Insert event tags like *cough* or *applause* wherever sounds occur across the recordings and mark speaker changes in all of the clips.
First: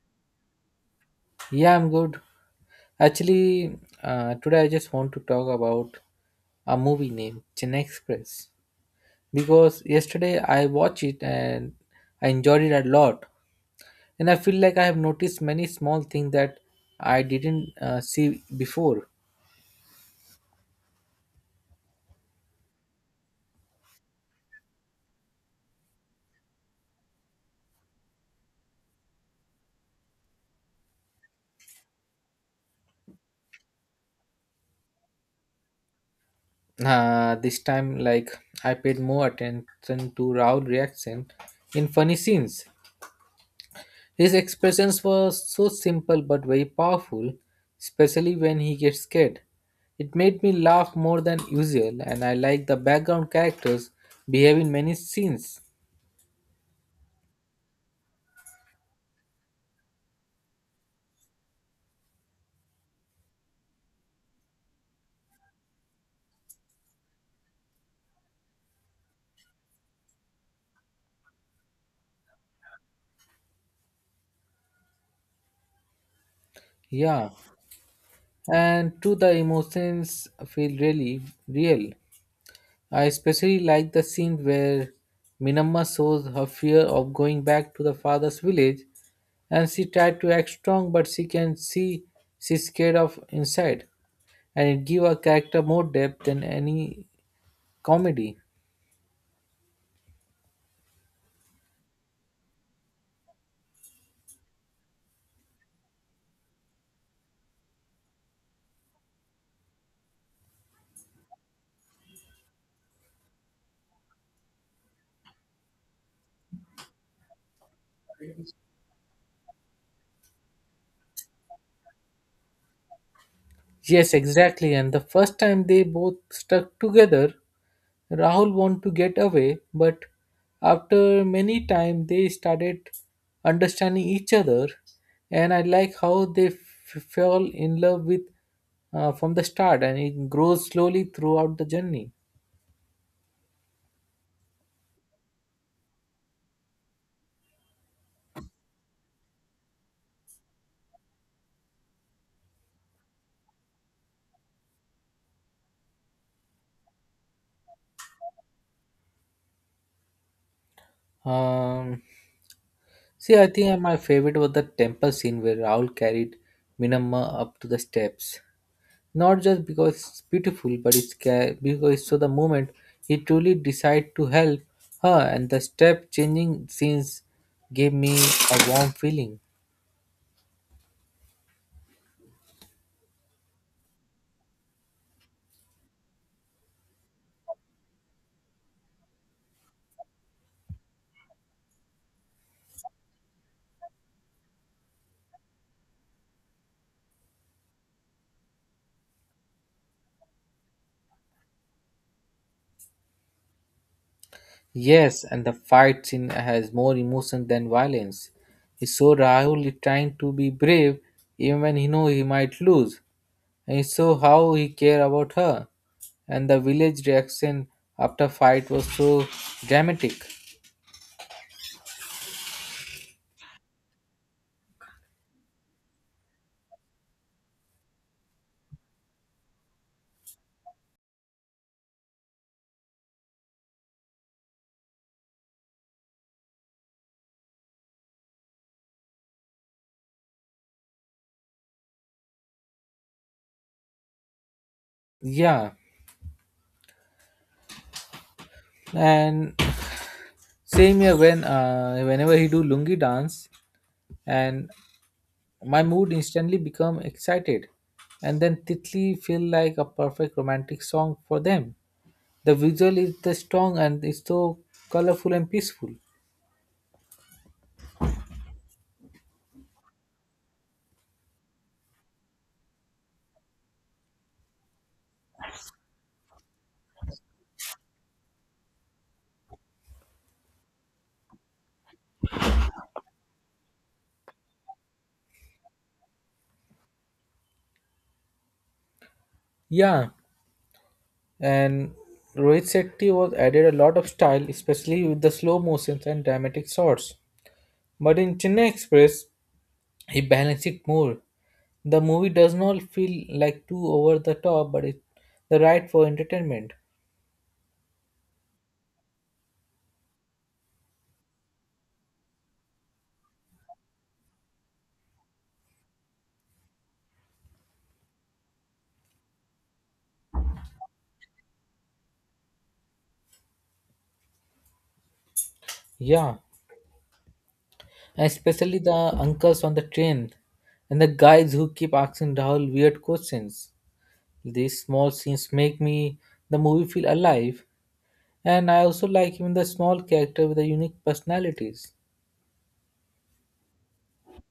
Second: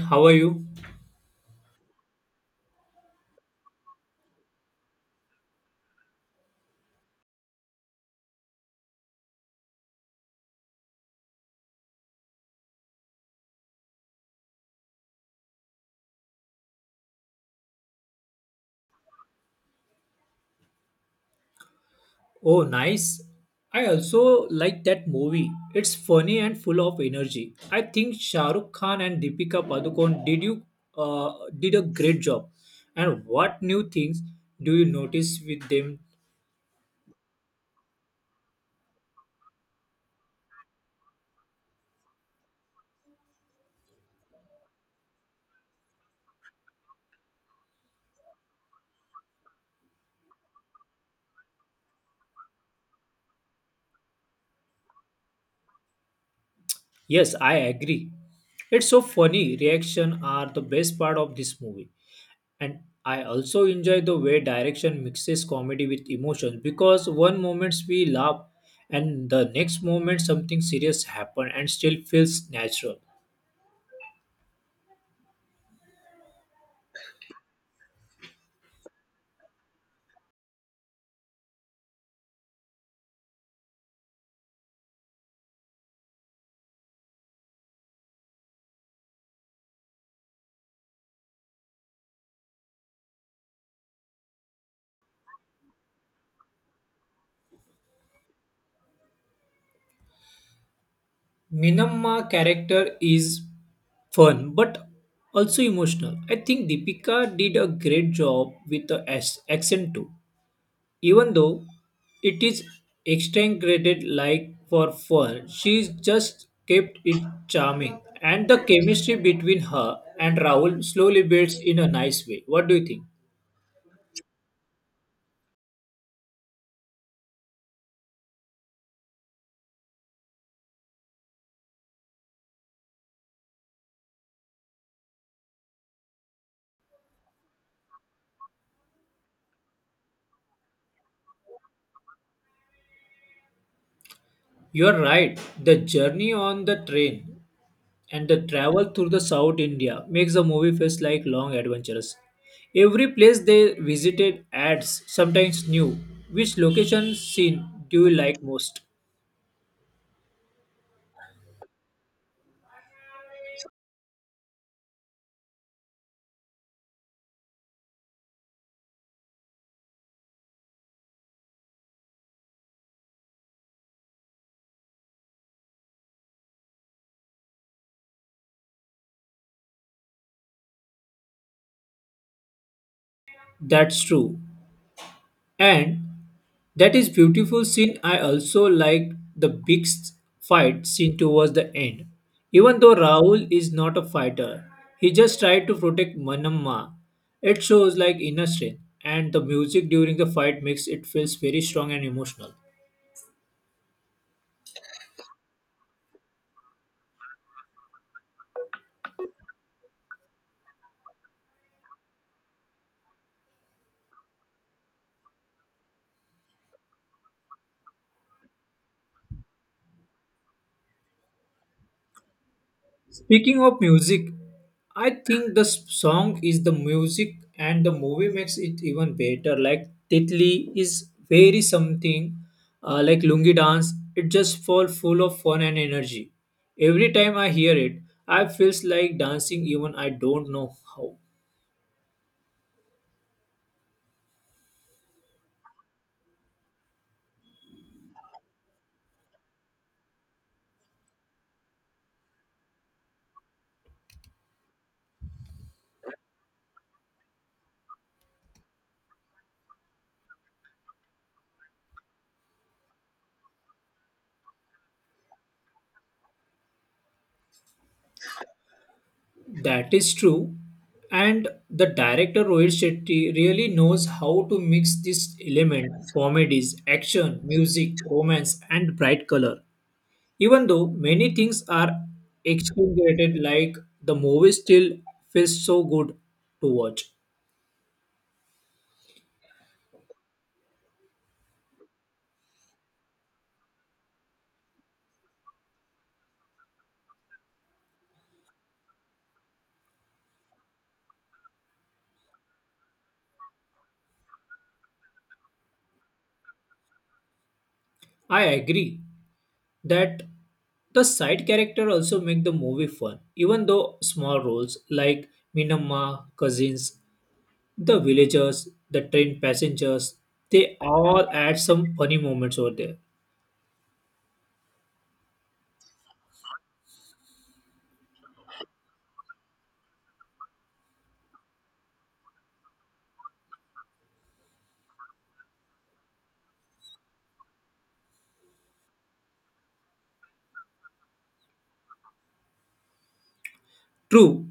Speaker 1: How are you?
Speaker 2: Yeah, I'm good. Actually, today I just want to talk about a movie named Chennai Express because yesterday I watched it and I enjoyed it a lot. And I feel like I have noticed many small things that I didn't see before.
Speaker 1: Oh, nice. I also like that movie. It's funny and full of energy. I think Shah Rukh Khan and Deepika Padukone uh, did a great job. And what new things do you notice with them?
Speaker 2: This time, like I paid more attention to Raul reaction in funny scenes. His expressions were so simple but very powerful, especially when he gets scared. It made me laugh more than usual, and I like the background characters behave in many scenes.
Speaker 1: Yes, I agree. It's so funny. Reaction are the best part of this movie. And I also enjoy the way direction mixes comedy with emotion because one moment we laugh and the next moment something serious happen and still feels natural.
Speaker 2: Yeah, and too, the emotions feel really real. I especially like the scene where Minamma shows her fear of going back to the father's village, and she tried to act strong, but she can see she's scared of inside, and it give her character more depth than any comedy.
Speaker 1: Minamma character is fun but also emotional. I think Deepika did a great job with the as accent too. Even though it is exaggerated like for fun, she just kept it charming. And the chemistry between her and Raoul slowly builds in a nice way. What do you think?
Speaker 2: Yes, exactly. And the first time they both stuck together, Rahul wanted to get away, but after many time they started understanding each other, and I like how they fell in love with from the start, and it grows slowly throughout the journey.
Speaker 1: You are right. The journey on the train and the travel through the South India makes the movie feels like long adventures. Every place they visited adds sometimes new. Which location scene do you like most?
Speaker 2: Um, See, I think my favorite was the temple scene where Rahul carried Minamma up to the steps. Not just because it's beautiful, but it's because it's so the moment he truly decided to help her, and the step changing scenes gave me a warm feeling.
Speaker 1: That's true. And that is beautiful scene. I also liked the fight scene towards the end. Even though Rahul is not a fighter, he just tried to protect Manamma. It shows like inner strength, and the music during the fight makes it feels very strong and emotional.
Speaker 2: Yes, and the fight scene has more emotion than violence. He saw Rahul is trying to be brave even when he know he might lose. And he saw how he care about her. And the village reaction after fight was so dramatic.
Speaker 1: Speaking of music, I think the s- song is the music and the movie makes it even better. Like Titli is very something like Lungi dance. It just fall full of fun and energy. Every time I hear it, I feels like dancing even I don't know how.
Speaker 2: Yeah. And same here when whenever he do lungi dance, and my mood instantly become excited, and then Titli feel like a perfect romantic song for them. The visual is the strong and it's so colorful and peaceful.
Speaker 1: That is true. And the director Rohit Shetty really knows how to mix this element comedies, action, music, romance and bright color. Even though many things are excruciated, like the movie still feels so good to watch.
Speaker 2: Yeah, and Rohit Shetty was added a lot of style, especially with the slow motions and dramatic shots. But in Chennai Express, he balanced it more. The movie does not feel like too over the top, but it's the right for entertainment.
Speaker 1: I agree that the side character also make the movie fun. Even though small roles like Minamma, cousins, the villagers, the train passengers, they all add some funny moments over there.
Speaker 2: Yeah, and especially the uncles on the train and the guys who keep asking Rahul weird questions. These small scenes make me the movie feel alive, and I also like even the small character with the unique personalities.
Speaker 1: True,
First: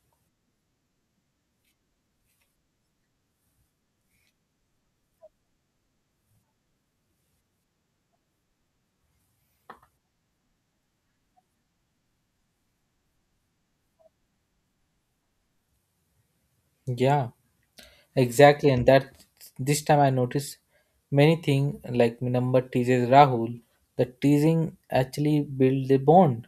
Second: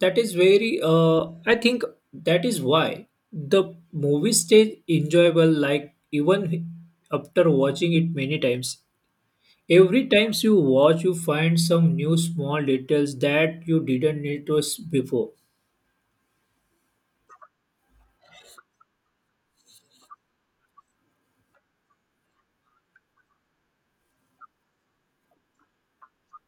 Speaker 1: that is very. I think that is why the movie stays enjoyable. Like even after watching it many times, every times you watch, you find some new small details that you didn't notice before.
Speaker 2: Yeah, exactly, and that this time I noticed many things like my number teases Rahul. The teasing actually build a bond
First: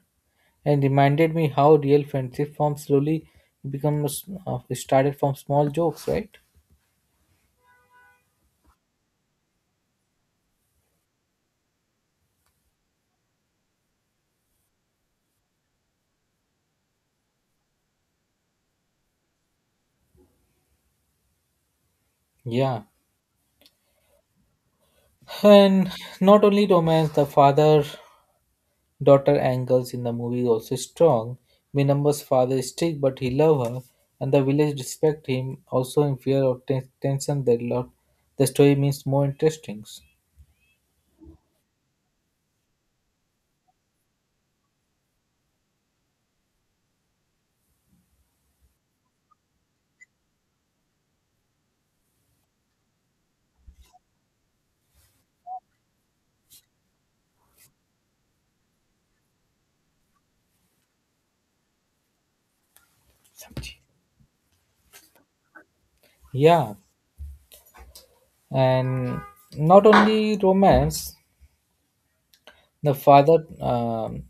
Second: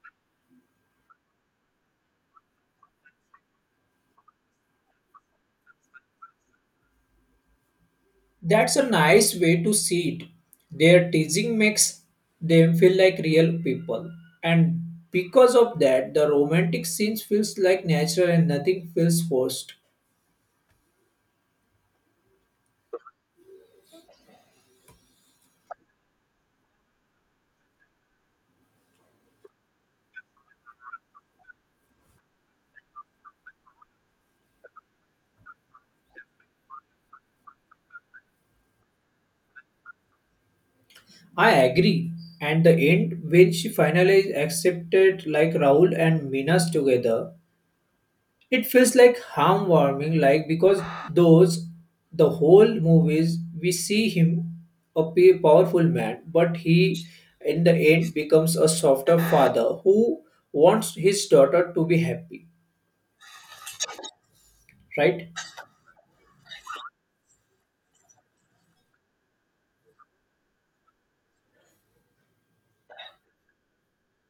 Speaker 2: and reminded me how real friendship forms slowly becomes started from small jokes, right?
Speaker 1: That's a nice way to see it. Their teasing makes them feel like real people, and because of that, the romantic scenes feels like natural and nothing feels forced.
Speaker 2: Yeah. And not only romance, the father daughter angles in the movie is also strong. Minamba's father is strict, but he love her, and the village respect him. Also, in fear of tension, that lot the story means more interesting.
Speaker 1: I agree. And the end, when she finally accepted like Raul and Minas together, it feels like heartwarming, like because those the whole movies we see him powerful man, but he in the end becomes a softer father who wants his daughter to be happy. Right?
Speaker 2: Yeah, and not only romance, the father.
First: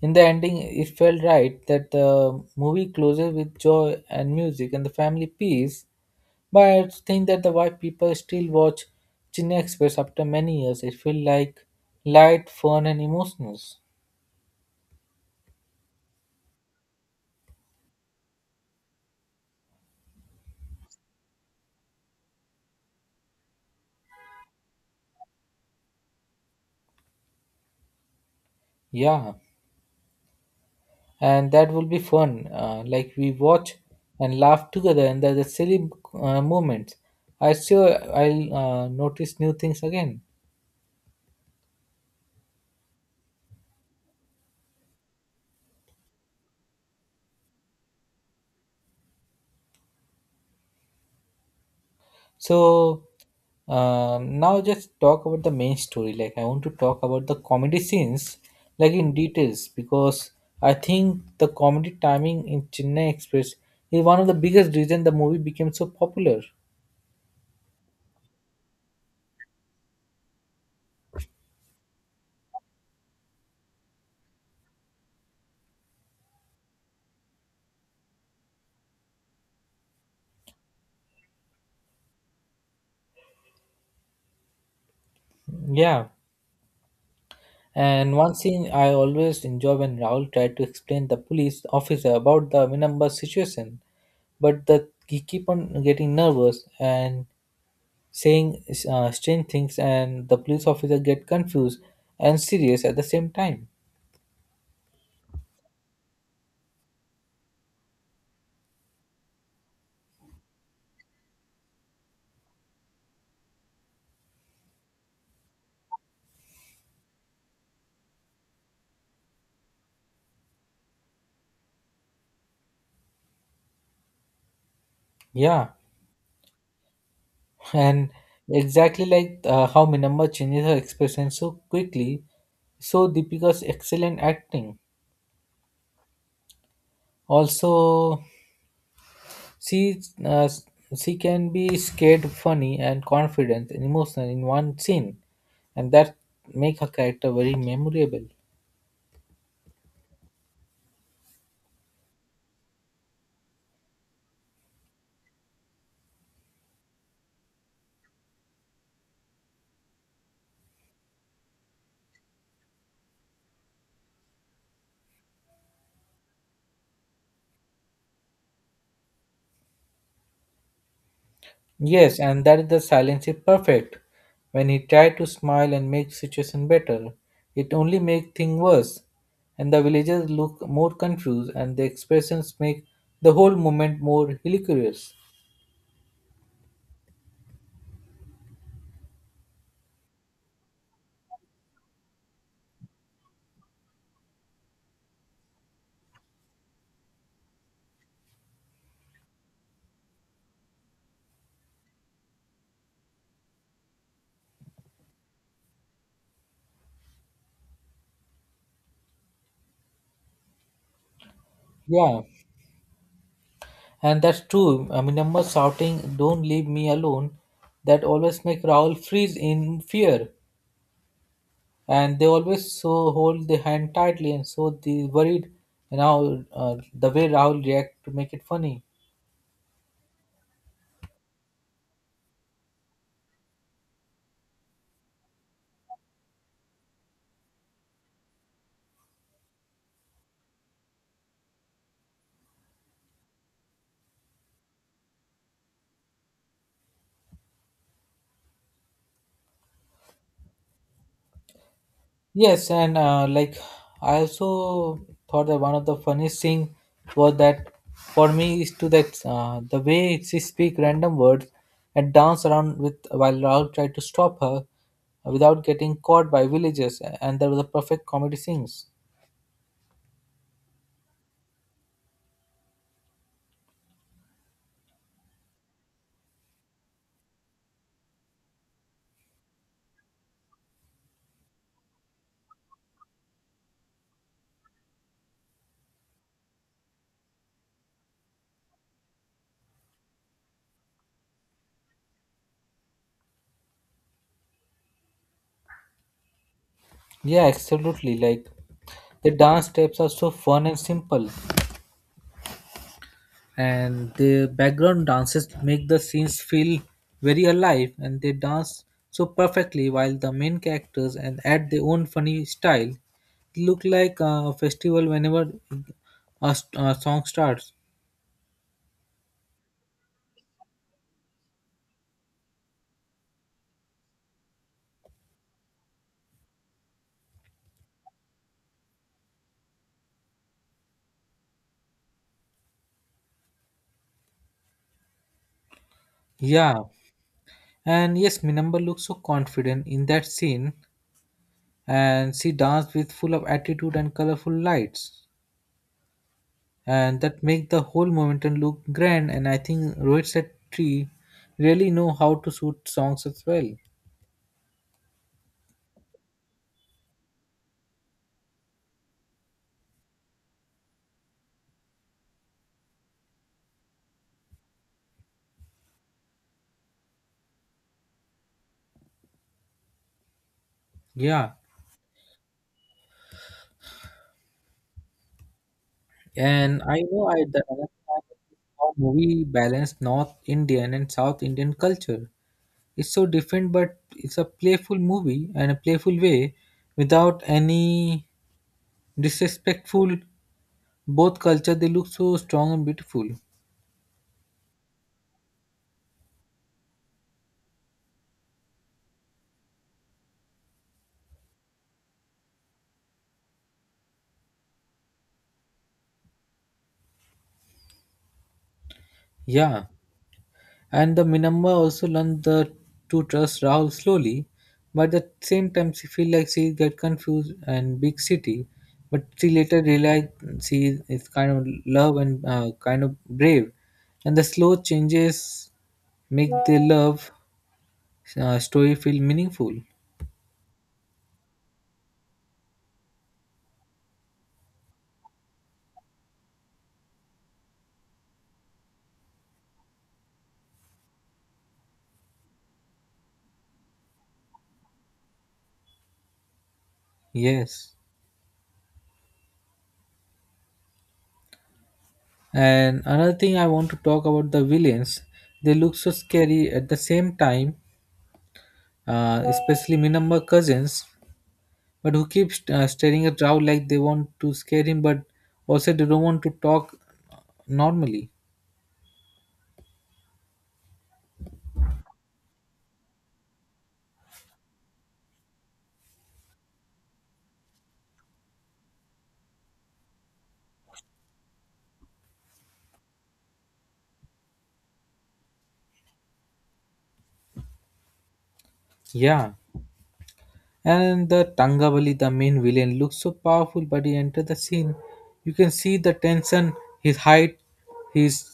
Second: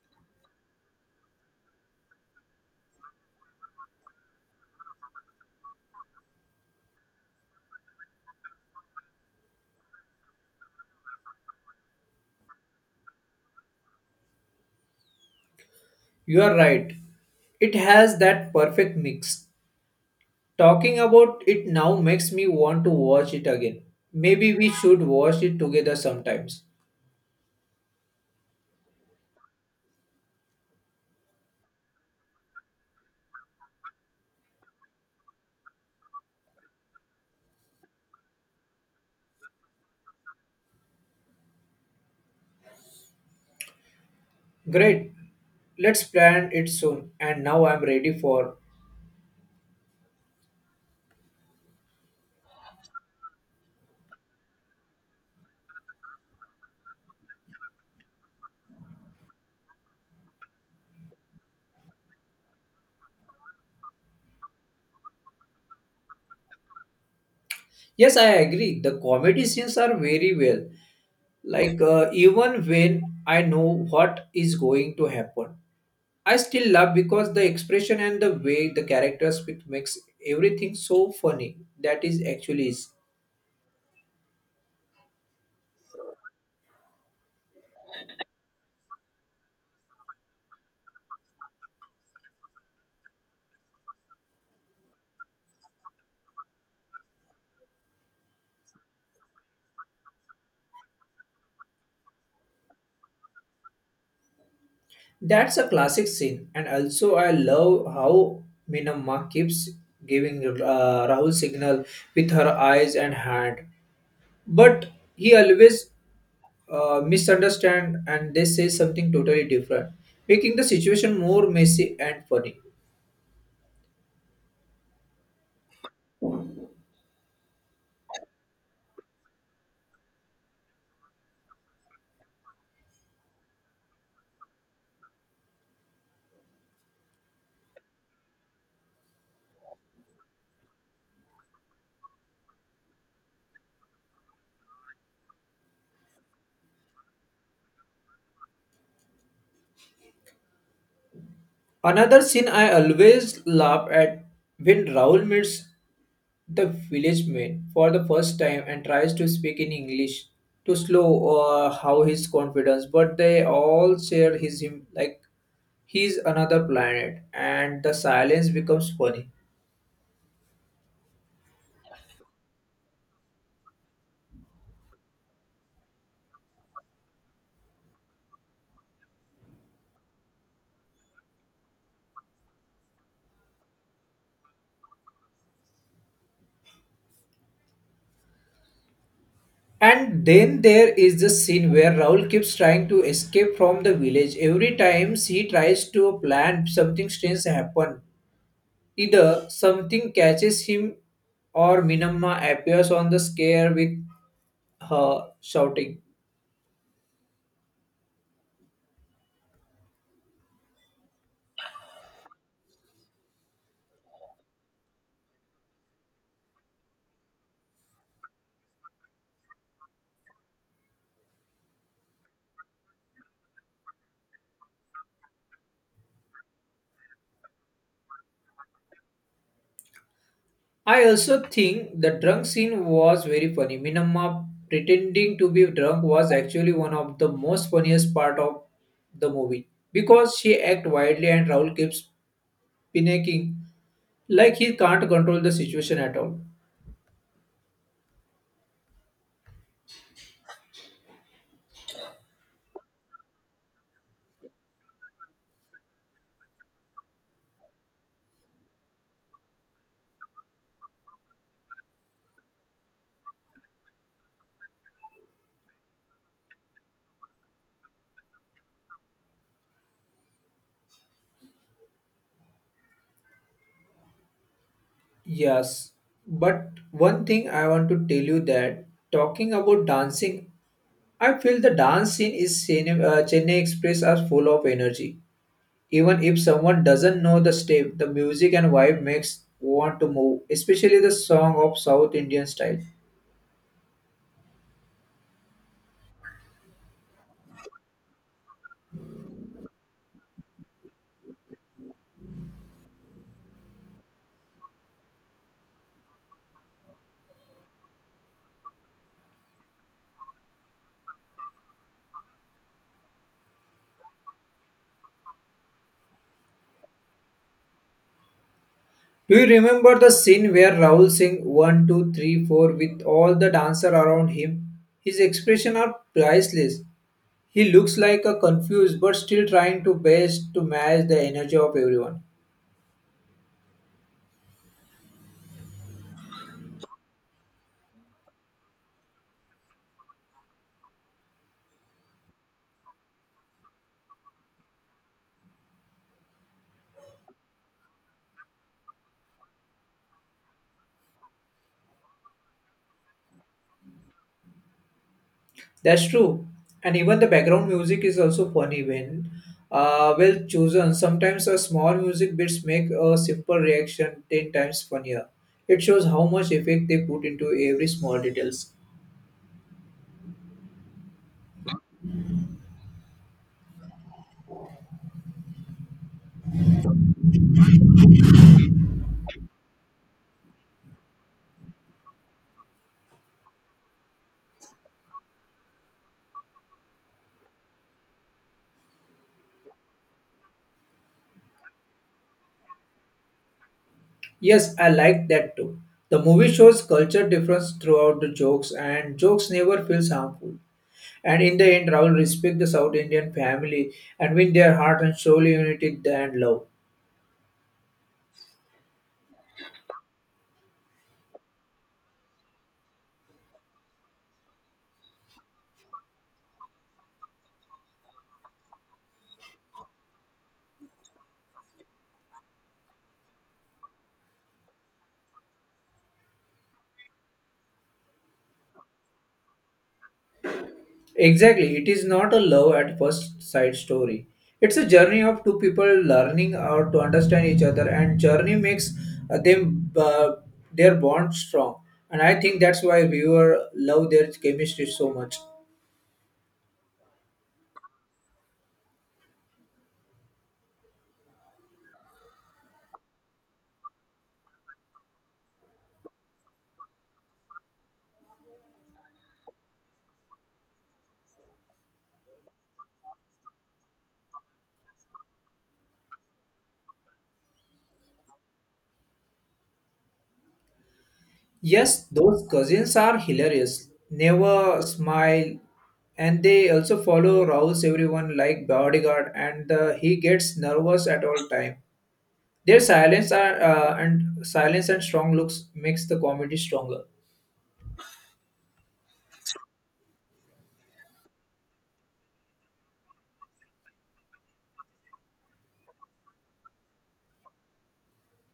Speaker 2: In the ending, it felt right that the movie closes with joy and music and the family peace. But I think that the why people still watch Chennai Express after many years. It feel like light, fun, and emotional.
Speaker 1: You are right. It has that perfect mix. Talking about it now makes me want to watch it again. Maybe we should watch it together sometimes.
Speaker 2: Yeah, and that will be fun. Like we watch and laugh together, and there's a silly moments. I still I'll notice new things again.
Speaker 1: Great. Let's plan it soon. And now I'm ready for.
Speaker 2: So now just talk about the main story. Like I want to talk about the comedy scenes, like in details, because I think the comedy timing in Chennai Express is one of the biggest reason the movie became so popular.
Speaker 1: Yes, I agree. The comedy scenes are very well. Like, even when I know what is going to happen, I still laugh because the expression and the way the characters speak makes everything so funny. That is actually is.
Speaker 2: Yeah. And one scene I always enjoy when Rahul tried to explain the police officer about the Minamba situation, but the he keep on getting nervous and saying strange things, and the police officer get confused and serious at the same time.
Speaker 1: That's a classic scene, and also I love how Minamma keeps giving Rahul signal with her eyes and hand, but he always misunderstand and they say something totally different, making the situation more messy and funny.
Speaker 2: Yeah, *laughs* and exactly like how Minamma changes her expression so quickly, so Deepika's excellent acting. Also, she uh, she can be scared, funny, and confident and emotional in one scene, and that make her character very memorable.
Speaker 1: Another scene I always laugh at when Rahul meets the village man for the first time and tries to speak in English to slow how his confidence, but they all share his him like he's another planet, and the silence becomes funny.
Speaker 2: Yes, and that is the silence is perfect. When he tried to smile and make situation better, it only make thing worse. And the villagers look more confused and the expressions make the whole moment more hilarious.
Speaker 1: And then there is the scene where Raul keeps trying to escape from the village. Every time he tries to plan, something strange happen. Either something catches him or Minamma appears on the scare with her shouting.
Speaker 2: Yeah, and that's true. I mean, number shouting, "Don't leave me alone," that always make Raoul freeze in fear, and they always so hold the hand tightly, and so they worried. And now the way Raoul react to make it funny.
Speaker 1: I also think the drunk scene was very funny. Minamma pretending to be drunk was actually one of the most funniest part of the movie because she act wildly and Raul keeps panicking like he can't control the situation at all.
Speaker 2: Yes, and like I also thought that one of the funniest thing was that for me is to that the way she speak random words and dance around with while Raul tried to stop her without getting caught by villagers, and there was a perfect comedy scenes.
Speaker 1: Yes, but one thing I want to tell you that talking about dancing, I feel the dance scene is Chennai Express are full of energy. Even if someone doesn't know the step, the music and vibe makes want to move, especially the song of South Indian style.
Speaker 2: Yeah, absolutely. Like the dance steps are so fun and simple, and the background dances make the scenes feel very alive and they dance so perfectly while the main characters and add their own funny style. It look like a festival whenever a song starts.
Speaker 1: Do you remember the scene where Rahul Singh one, two, three, four with all the dancer around him? His expression are priceless. He looks like a confused but still trying to best to match the energy of everyone.
Speaker 2: Yeah, and yes, Minamba looks so confident in that scene, and she danced with full of attitude and colorful lights, and that make the whole momentum look grand, and I think Rohit Tree really know how to shoot songs as well.
Speaker 1: That's true. And even the background music is also funny when well chosen. Sometimes a small music bits make a simple reaction 10 times funnier. It shows how much effect they put into every small details.
Speaker 2: Yeah, and I know I the other time how movie balance North Indian and South Indian culture. It's so different, but it's a playful movie and a playful way, without any disrespectful. Both culture they look so strong and beautiful.
Speaker 1: Yes, I like that too. The movie shows culture difference throughout the jokes and jokes never feels harmful. And in the end, Raul respect the South Indian family and win their heart and soul unity and love.
Speaker 2: Yeah, and the Minamma also learned to trust Rahul slowly, but at the same time she feel like she get confused and big city, but she later realized she is kind of love and kind of brave, and the slow changes make their love story feel meaningful.
Speaker 1: Exactly, it is not a love at first sight story. It's a journey of two people learning how to understand each other, and journey makes them their bond strong. And I think that's why viewer love their chemistry so much.
Speaker 2: Yes, and another thing I want to talk about the villains. They look so scary at the same time, especially Minamma cousins, but who keeps staring at Rao like they want to scare him, but also they don't want to talk normally.
Speaker 1: Yes, those cousins are hilarious. Never smile, and they also follow Raoul's everyone like bodyguard, and he gets nervous at all time. Their silence are, and silence and strong looks makes the comedy stronger.
Speaker 2: Yeah, and the Tangavali, the main villain, looks so powerful, but he enters the scene. You can see the tension, his height, his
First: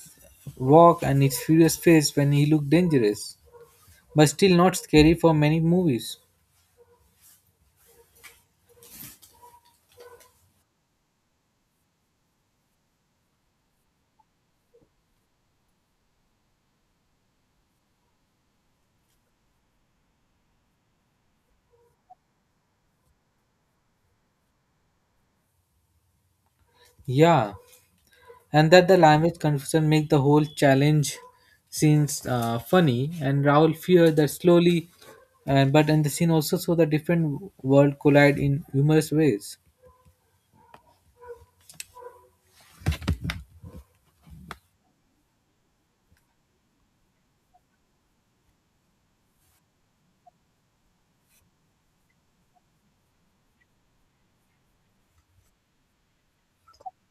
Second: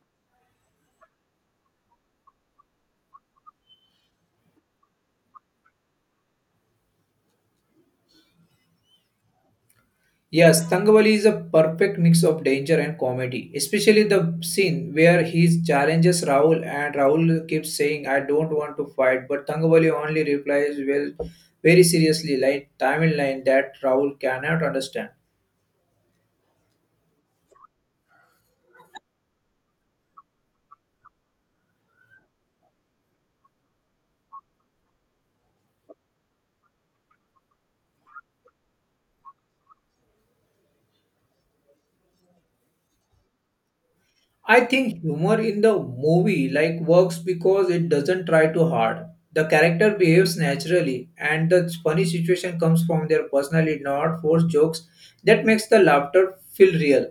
Speaker 2: walk, and his furious face when he looked dangerous, but still not scary for many movies.
Speaker 1: Yes, Tangavali is a perfect mix of danger and comedy, especially the scene where he challenges Rahul and Rahul keeps saying, I don't want to fight, but Tangavali only replies, well, very seriously, like Tamil line that Rahul cannot understand.
Speaker 2: Yeah. And that the language confusion make the whole challenge scenes funny and Raul fear that slowly and but in the scene also saw the different world collide in humorous ways.
Speaker 1: I think humor in the movie like works because it doesn't try too hard. The character behaves naturally, and the funny situation comes from their personality, not forced jokes. That makes the laughter feel real.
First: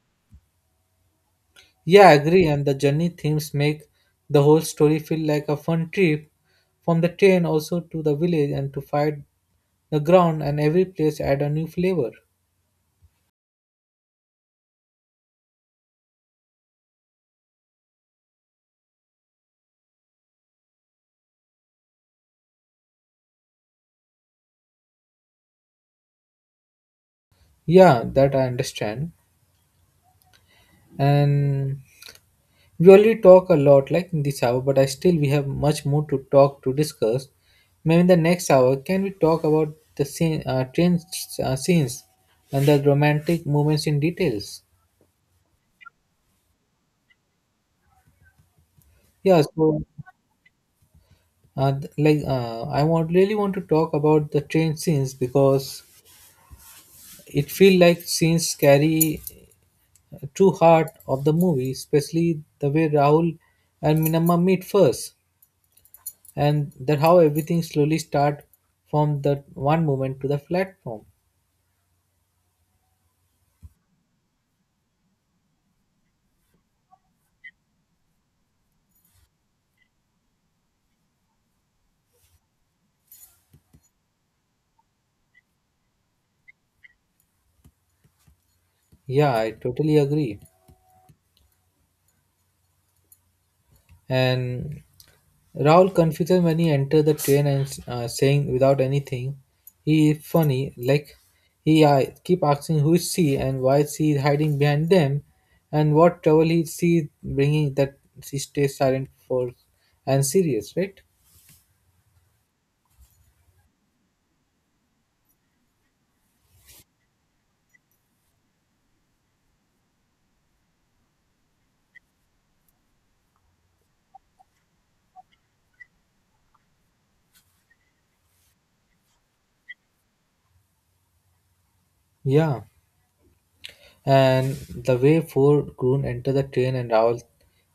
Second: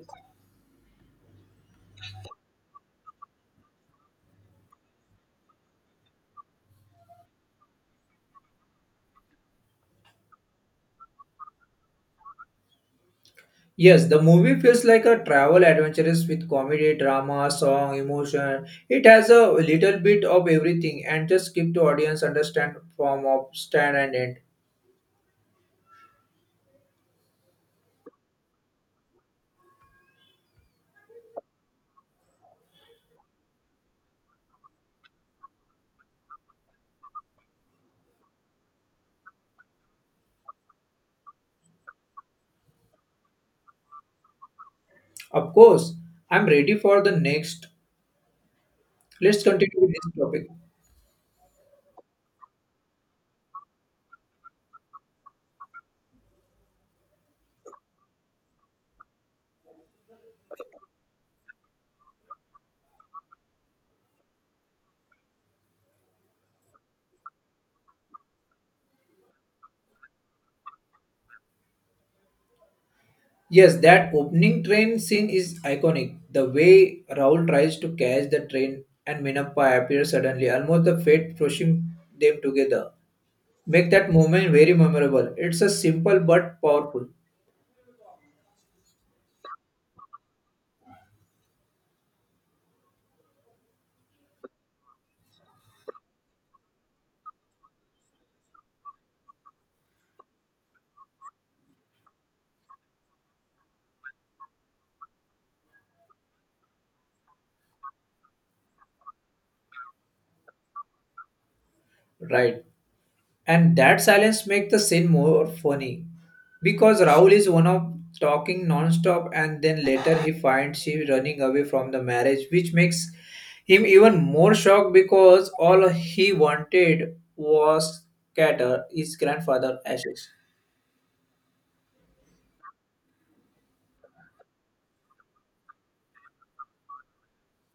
Speaker 2: Yeah, I agree, and the journey themes make the whole story feel like a fun trip from the train also to the village and to fight the ground, and every place add a new flavor.
Speaker 1: Yes, the movie feels like a travel adventures with comedy, drama, song, emotion. It has a little bit of everything and just keep the audience understand from of stand and end.
Speaker 2: Yeah, that I understand. And we already talk a lot like in this hour, but I still we have much more to talk to discuss. Maybe in the next hour, can we talk about the train scenes and the romantic moments in details?
Speaker 1: Of course, I'm ready for the next.
Speaker 2: Yeah,
Speaker 1: Let's continue
Speaker 2: so
Speaker 1: with this topic.
Speaker 2: like I want really want to talk about the train scenes because it feel like scenes carry true heart of the movie, especially the way Rahul and Minamma meet first. And that how everything slowly start from that one moment to the platform.
Speaker 1: Yes, that opening train scene is iconic. The way Raul tries to catch the train and Minappa appears suddenly, almost the fate pushing them together. Make that moment very memorable. It's a simple but powerful.
Speaker 2: Yeah, I totally agree. And Rahul confuses when he enter the train and saying without anything he is funny like he keep asking who is she and why she is hiding behind them and what trouble he she is bringing, that she stays silent for and serious, right?
Speaker 1: Right. And that silence makes the scene more funny because Raul is one of talking non-stop and then later he finds she running away from the marriage which makes him even more shocked because all he wanted was scatter his grandfather ashes.
Speaker 2: Yeah. And the way four grown enter the train and Raul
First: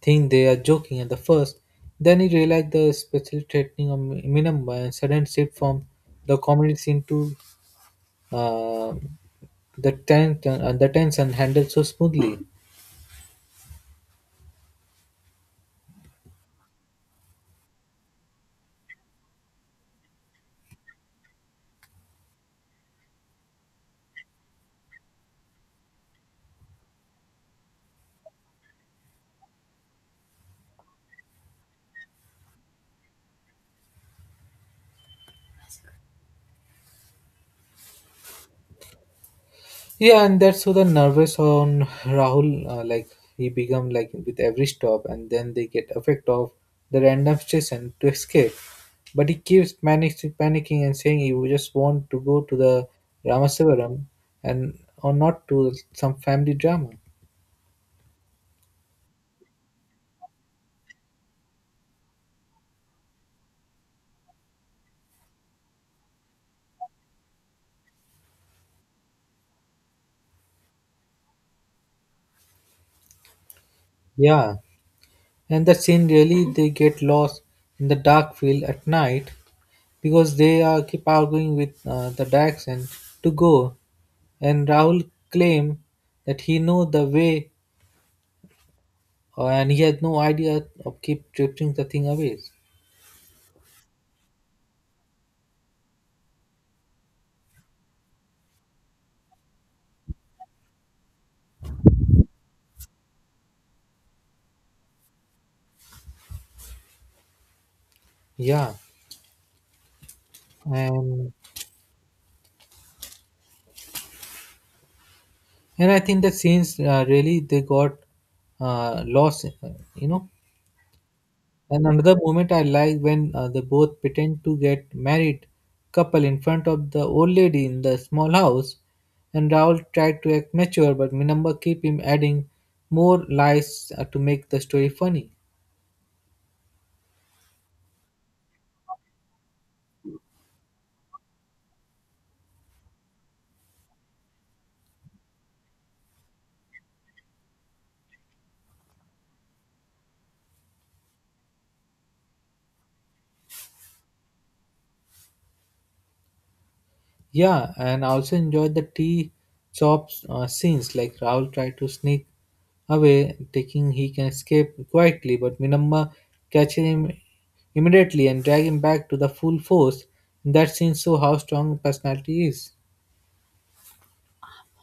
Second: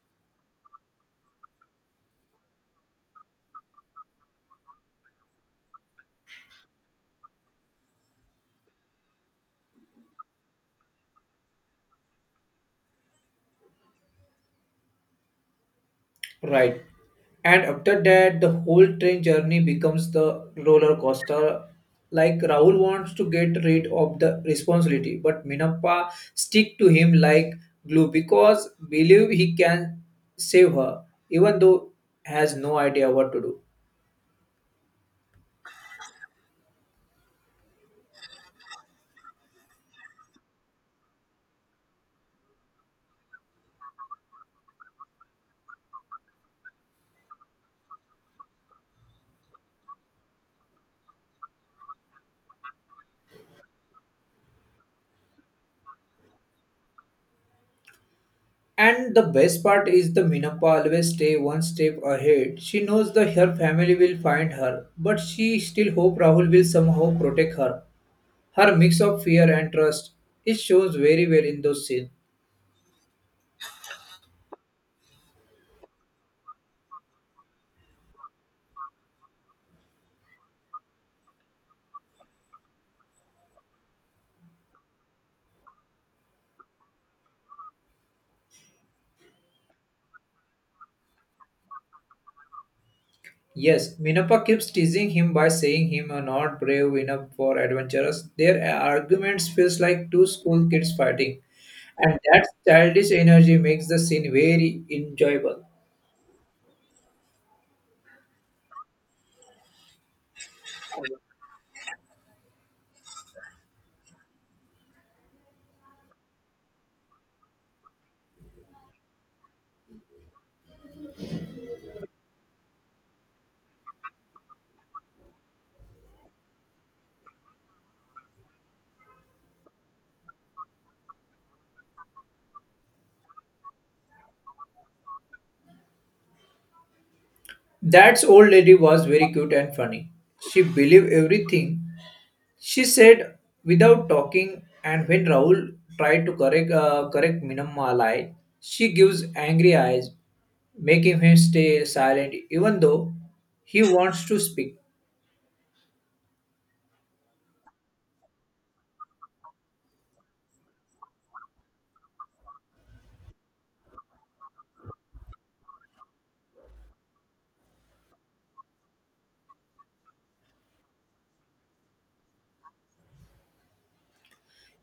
Speaker 2: think they are joking at the first. Then he realized the special threatening of Minamba and sudden shift from the comedy scene to uh, the tension handled so smoothly.
Speaker 1: Right. And after that, the whole train journey becomes the roller coaster. Like Rahul wants to get rid of the responsibility, but Minappa stick to him like glue because believe he can save her, even though has no idea what to do.
Speaker 2: Yeah, and that's so the nervous on Rahul, like he become like with every stop, and then they get effect of the random station to escape. But he keeps panicking and saying he would just want to go to the Ramasavaram and or not to some family drama.
Speaker 1: And the best part is the Minappa always stay one step ahead. She knows that her family will find her, but she still hope Rahul will somehow protect her. Her mix of fear and trust, it shows very well in those scenes.
Speaker 2: Yeah, and the scene really they get lost in the dark field at night because they are keep arguing with the Dax and to go, and Rahul claim that he know the way and he had no idea of keep drifting the thing away.
Speaker 1: Yes, Minappa keeps teasing him by saying him are not brave enough for adventures. Their arguments feels like two school kids fighting, and that childish energy makes the scene very enjoyable.
Speaker 2: Yeah, and and I think the scenes really they got lost, you know. And another moment I like when they both pretend to get married couple in front of the old lady in the small house, and Raoul tried to act mature, but Minamba keep him adding more lies to make the story funny.
Speaker 1: That old lady was very cute and funny. She believed everything she said without talking, and when Rahul tried to correct Minamalai, she gives angry eyes, making him stay silent even though he wants to speak.
Speaker 2: Yeah, and I also enjoyed the tea shop scenes, like Rahul tried to sneak away, thinking he can escape quietly, but Minamma catches him immediately and drag him back to the full force. That scene shows how strong personality is.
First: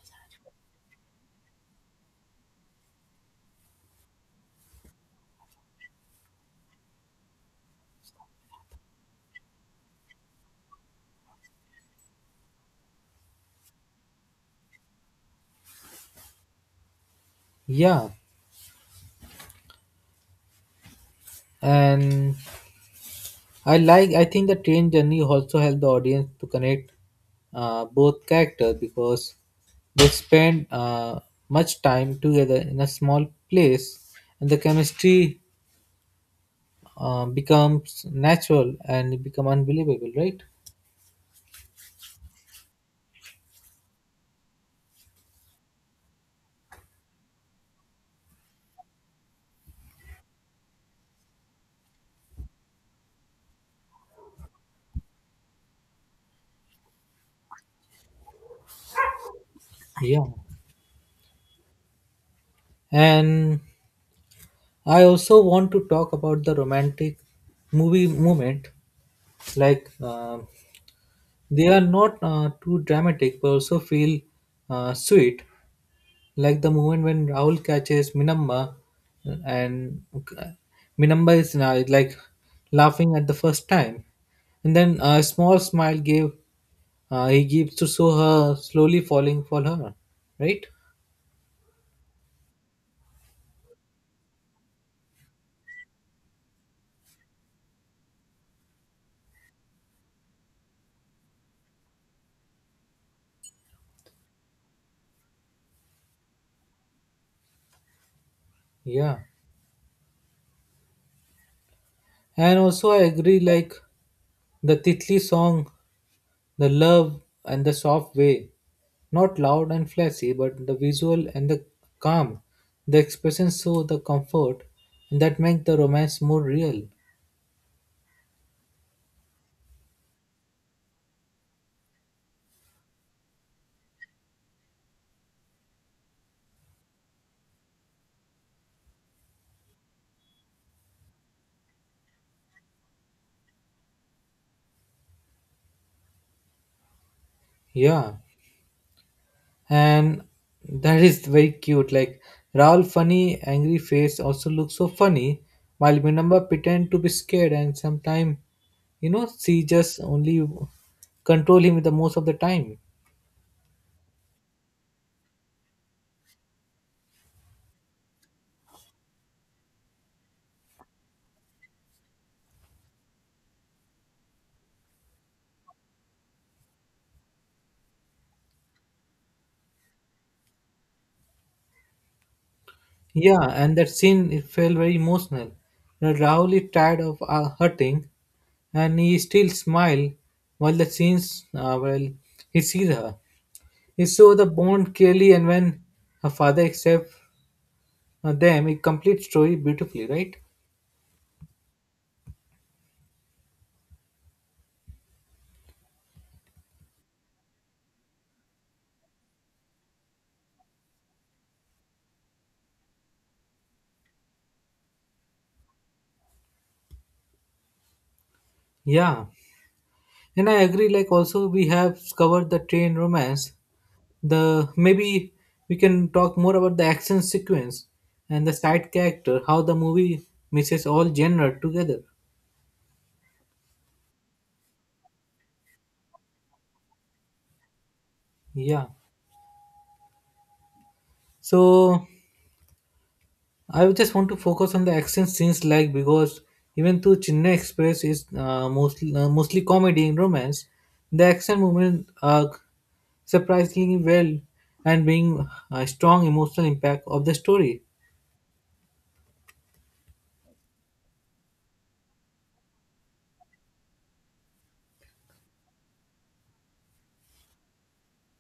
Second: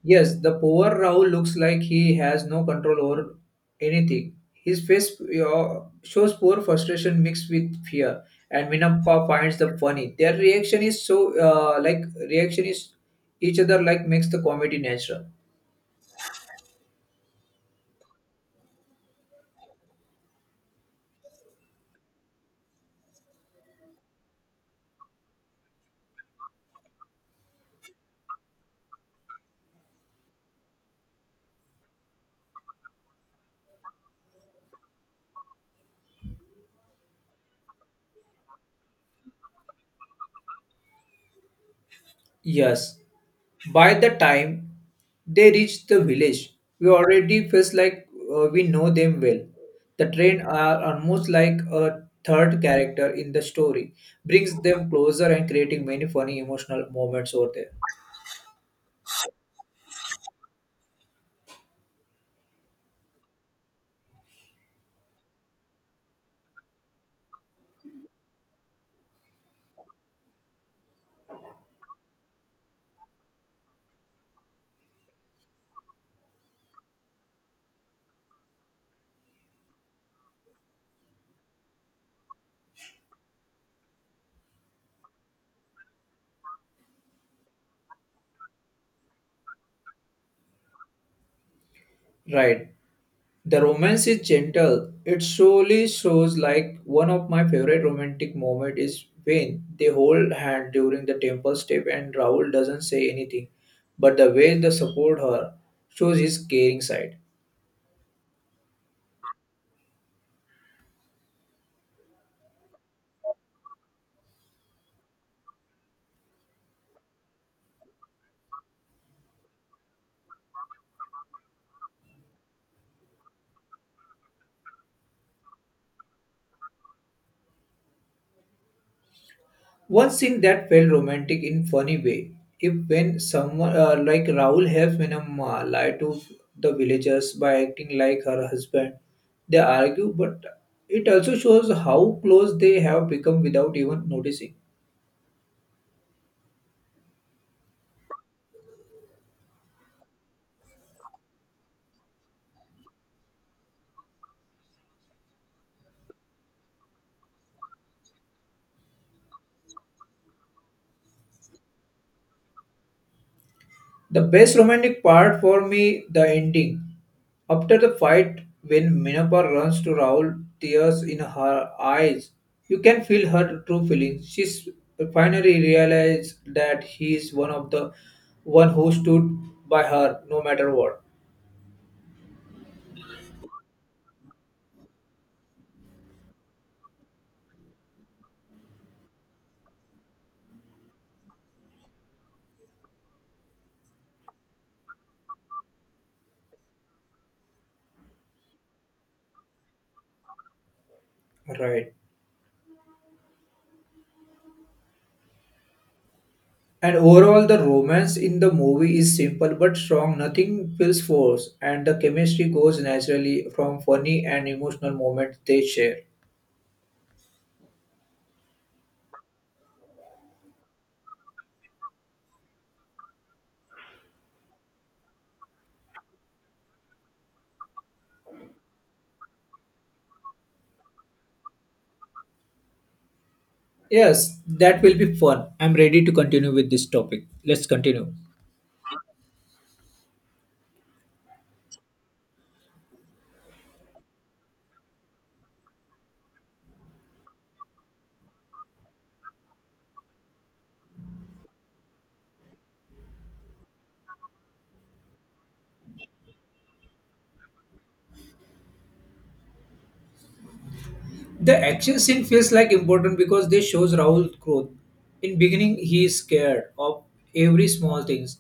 Speaker 1: Yes, the poor Rahul looks like he has no control over anything. His face shows poor frustration mixed with fear, and Minappa finds the funny. Their reaction is reaction is each other like makes the comedy natural.
Speaker 2: Yeah, and I like. I think the train journey also helped the audience to connect both characters because they spend much time together in a small place, and the chemistry becomes natural and become unbelievable, right?
Speaker 1: Yes. By the time they reached the village, we already felt like we know them well. The train are almost like a third character in the story, brings them closer and creating many funny emotional moments over there.
Speaker 2: Yeah, and I also want to talk about the romantic movie moment, like they are not too dramatic but also feel sweet, like the moment when Rahul catches Minamma, and uh, Minamma is like laughing at the first time, and then a small smile gave he gives to show her slowly falling for her, right?
Speaker 1: Right. The romance is gentle. It solely shows like one of my favorite romantic moment is when they hold hand during the temple step and Raoul doesn't say anything, but the way they support her shows his caring side.
Speaker 2: Yeah, and also I agree, like the Titli song, the love and the soft way, not loud and flashy, but the visual and the calm, the expressions show the comfort, and that make the romance more real.
Speaker 1: One scene that felt romantic in funny way, if when someone like Raoul helps Minamma lie to the villagers by acting like her husband, they argue, but it also shows how close they have become without even noticing.
Speaker 2: Yeah, and that is very cute. Like Raoul funny angry face also looks so funny, while Minamba pretend to be scared and sometimes you know she just only control him the most of the time.
Speaker 1: The best romantic part for me, the ending. After the fight, when Minapa runs to Raul, tears in her eyes, you can feel her true feelings. Finally realized that he is one of the one who stood by her no matter what.
Speaker 2: Yeah, and that scene it felt very emotional. You know, Rahul is tired of hurting, and he still smile while the scenes well he sees her. He saw the bond clearly, and when her father accept them it complete story beautifully, right?
Speaker 1: Right. And overall, the romance in the movie is simple but strong. Nothing feels forced, and the chemistry goes naturally from funny and emotional moments they share.
Speaker 2: Yeah, and I agree. Like also we have covered the train romance. The maybe we can talk more about the action sequence and the side character, how the movie mixes all genre together.
Speaker 1: Yes, that will be fun. I'm ready to continue with this topic. Let's continue.
Speaker 2: Yeah. So I just want to focus on the action scenes, like because even though Chennai Express is mostly comedy and romance, the action movement are surprisingly well and being a strong emotional impact of the story.
Speaker 1: The action scene feels like important because this shows Rahul's growth. In beginning, he is scared of every small things,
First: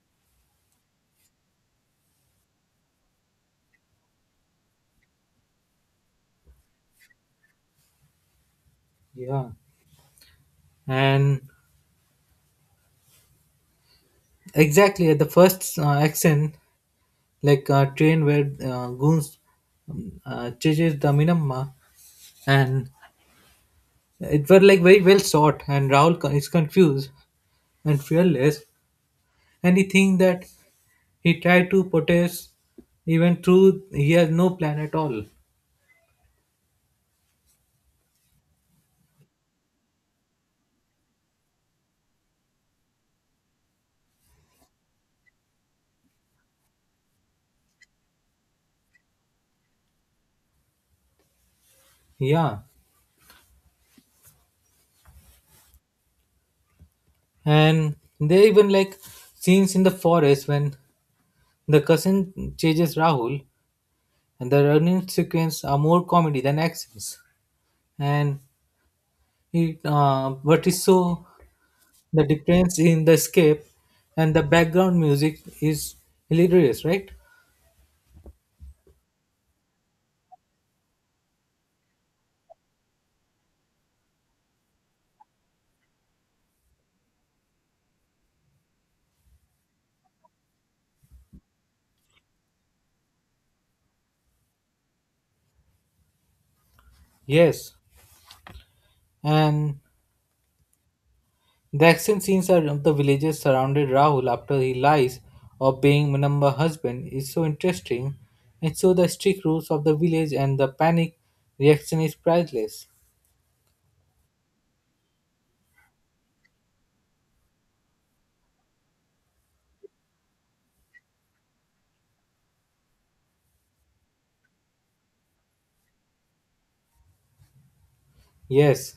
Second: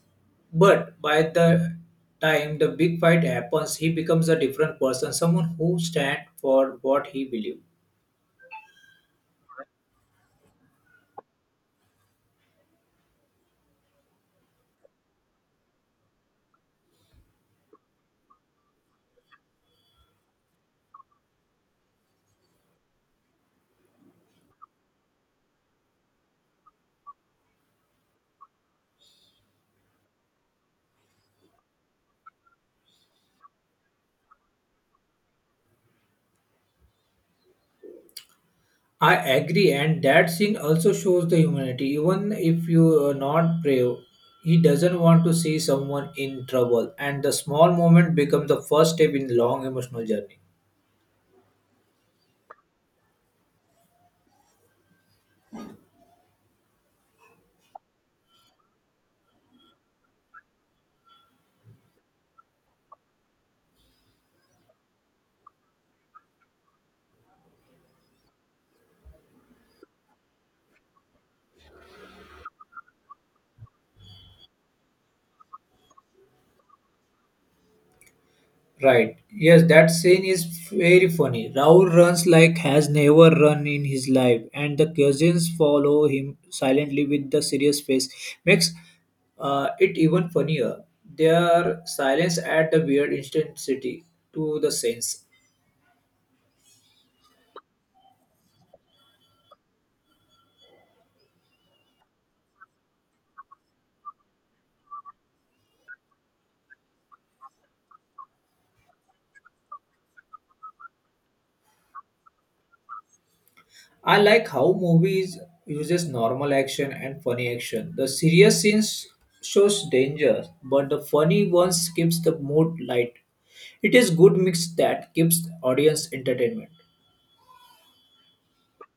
Speaker 1: but by the time the big fight happens, he becomes a different person, someone who stands for what he believes.
Speaker 2: Yeah, and exactly at the first action, like train where goons chases the Minamma, and it were like very well shot, and is confused and fearless, and he think that he tried to protest even through he has no plan at all.
Speaker 1: I agree, and that scene also shows the humanity. Even if you are not brave, he doesn't want to see someone in trouble, and the small moment becomes the first step in the long emotional journey.
Speaker 2: Yeah. And there even like scenes in the forest when the cousin chases Rahul and the running sequence are more comedy than actions. And it but is so the difference in the escape and the background music is hilarious, right?
Speaker 1: Right. Yes, that scene is very funny. Raul runs like has never run in his life, and the cousins follow him silently with the serious face. Makes it even funnier. Their silence at the weird intensity to the scenes.
Speaker 2: Yes. And the action scenes are of the villagers surrounded Rahul after he lies of being Manamba husband is so interesting, and so the strict rules of the village and the panic reaction is priceless.
Speaker 1: I like how movies uses normal action and funny action. The serious scenes shows danger, but the funny ones keeps the mood light. It is good mix that keeps audience entertainment.
Speaker 2: Yes.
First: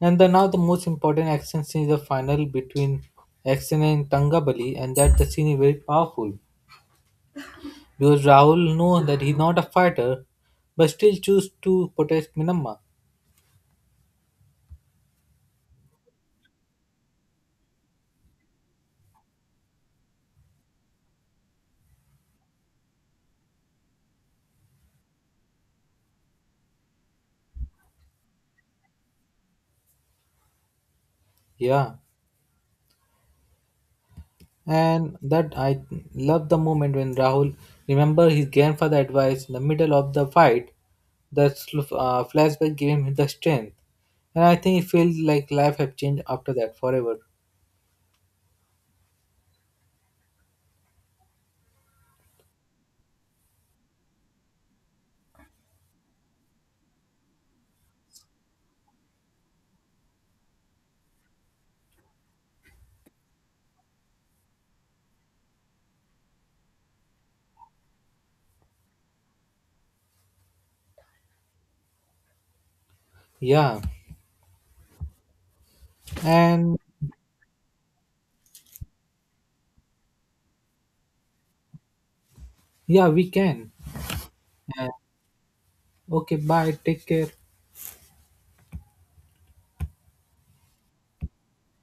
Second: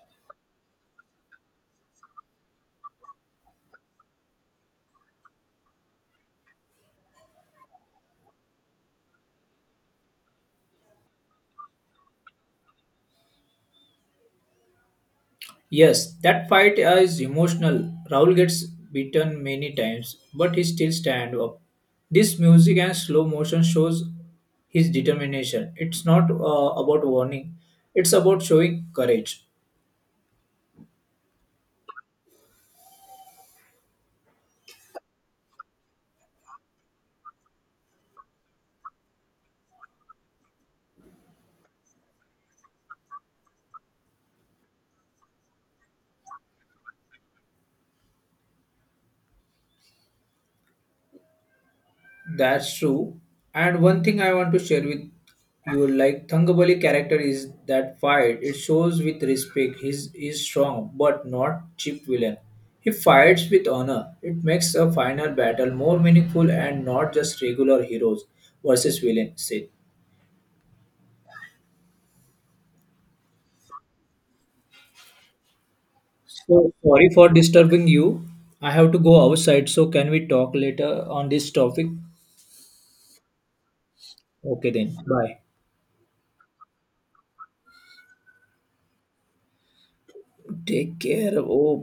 Speaker 2: And the now the most important action scene is the final between action and Tangabali, and that the scene is very powerful. Because Rahul knows that he's not a fighter but still choose to protect Minamma.
Speaker 1: Yes, that fight is emotional. Raul gets beaten many times, but he still stand up. This music and slow motion shows his determination. It's not about warning; it's about showing courage.
Speaker 2: Yeah. And that I love the moment when Rahul remember his grandfather advice in the middle of the fight. That flashback gave him the strength, and I think it feels like life have changed after that forever.
Speaker 1: That's true. And one thing I want to share with you, like Thangabali character is that fight. It shows with respect. He's is strong, but not cheap villain. He fights with honor. It makes a final battle more meaningful and not just regular heroes versus villain. Sid.
Speaker 2: Yeah,
Speaker 1: So
Speaker 2: and
Speaker 1: sorry for disturbing you. I have to go outside. So can we talk later on this topic?
Speaker 2: yeah, we can.
Speaker 1: Okay
Speaker 2: And,
Speaker 1: then. Bye.
Speaker 2: okay, bye. Take care.
Speaker 1: Take care. Oh, bye.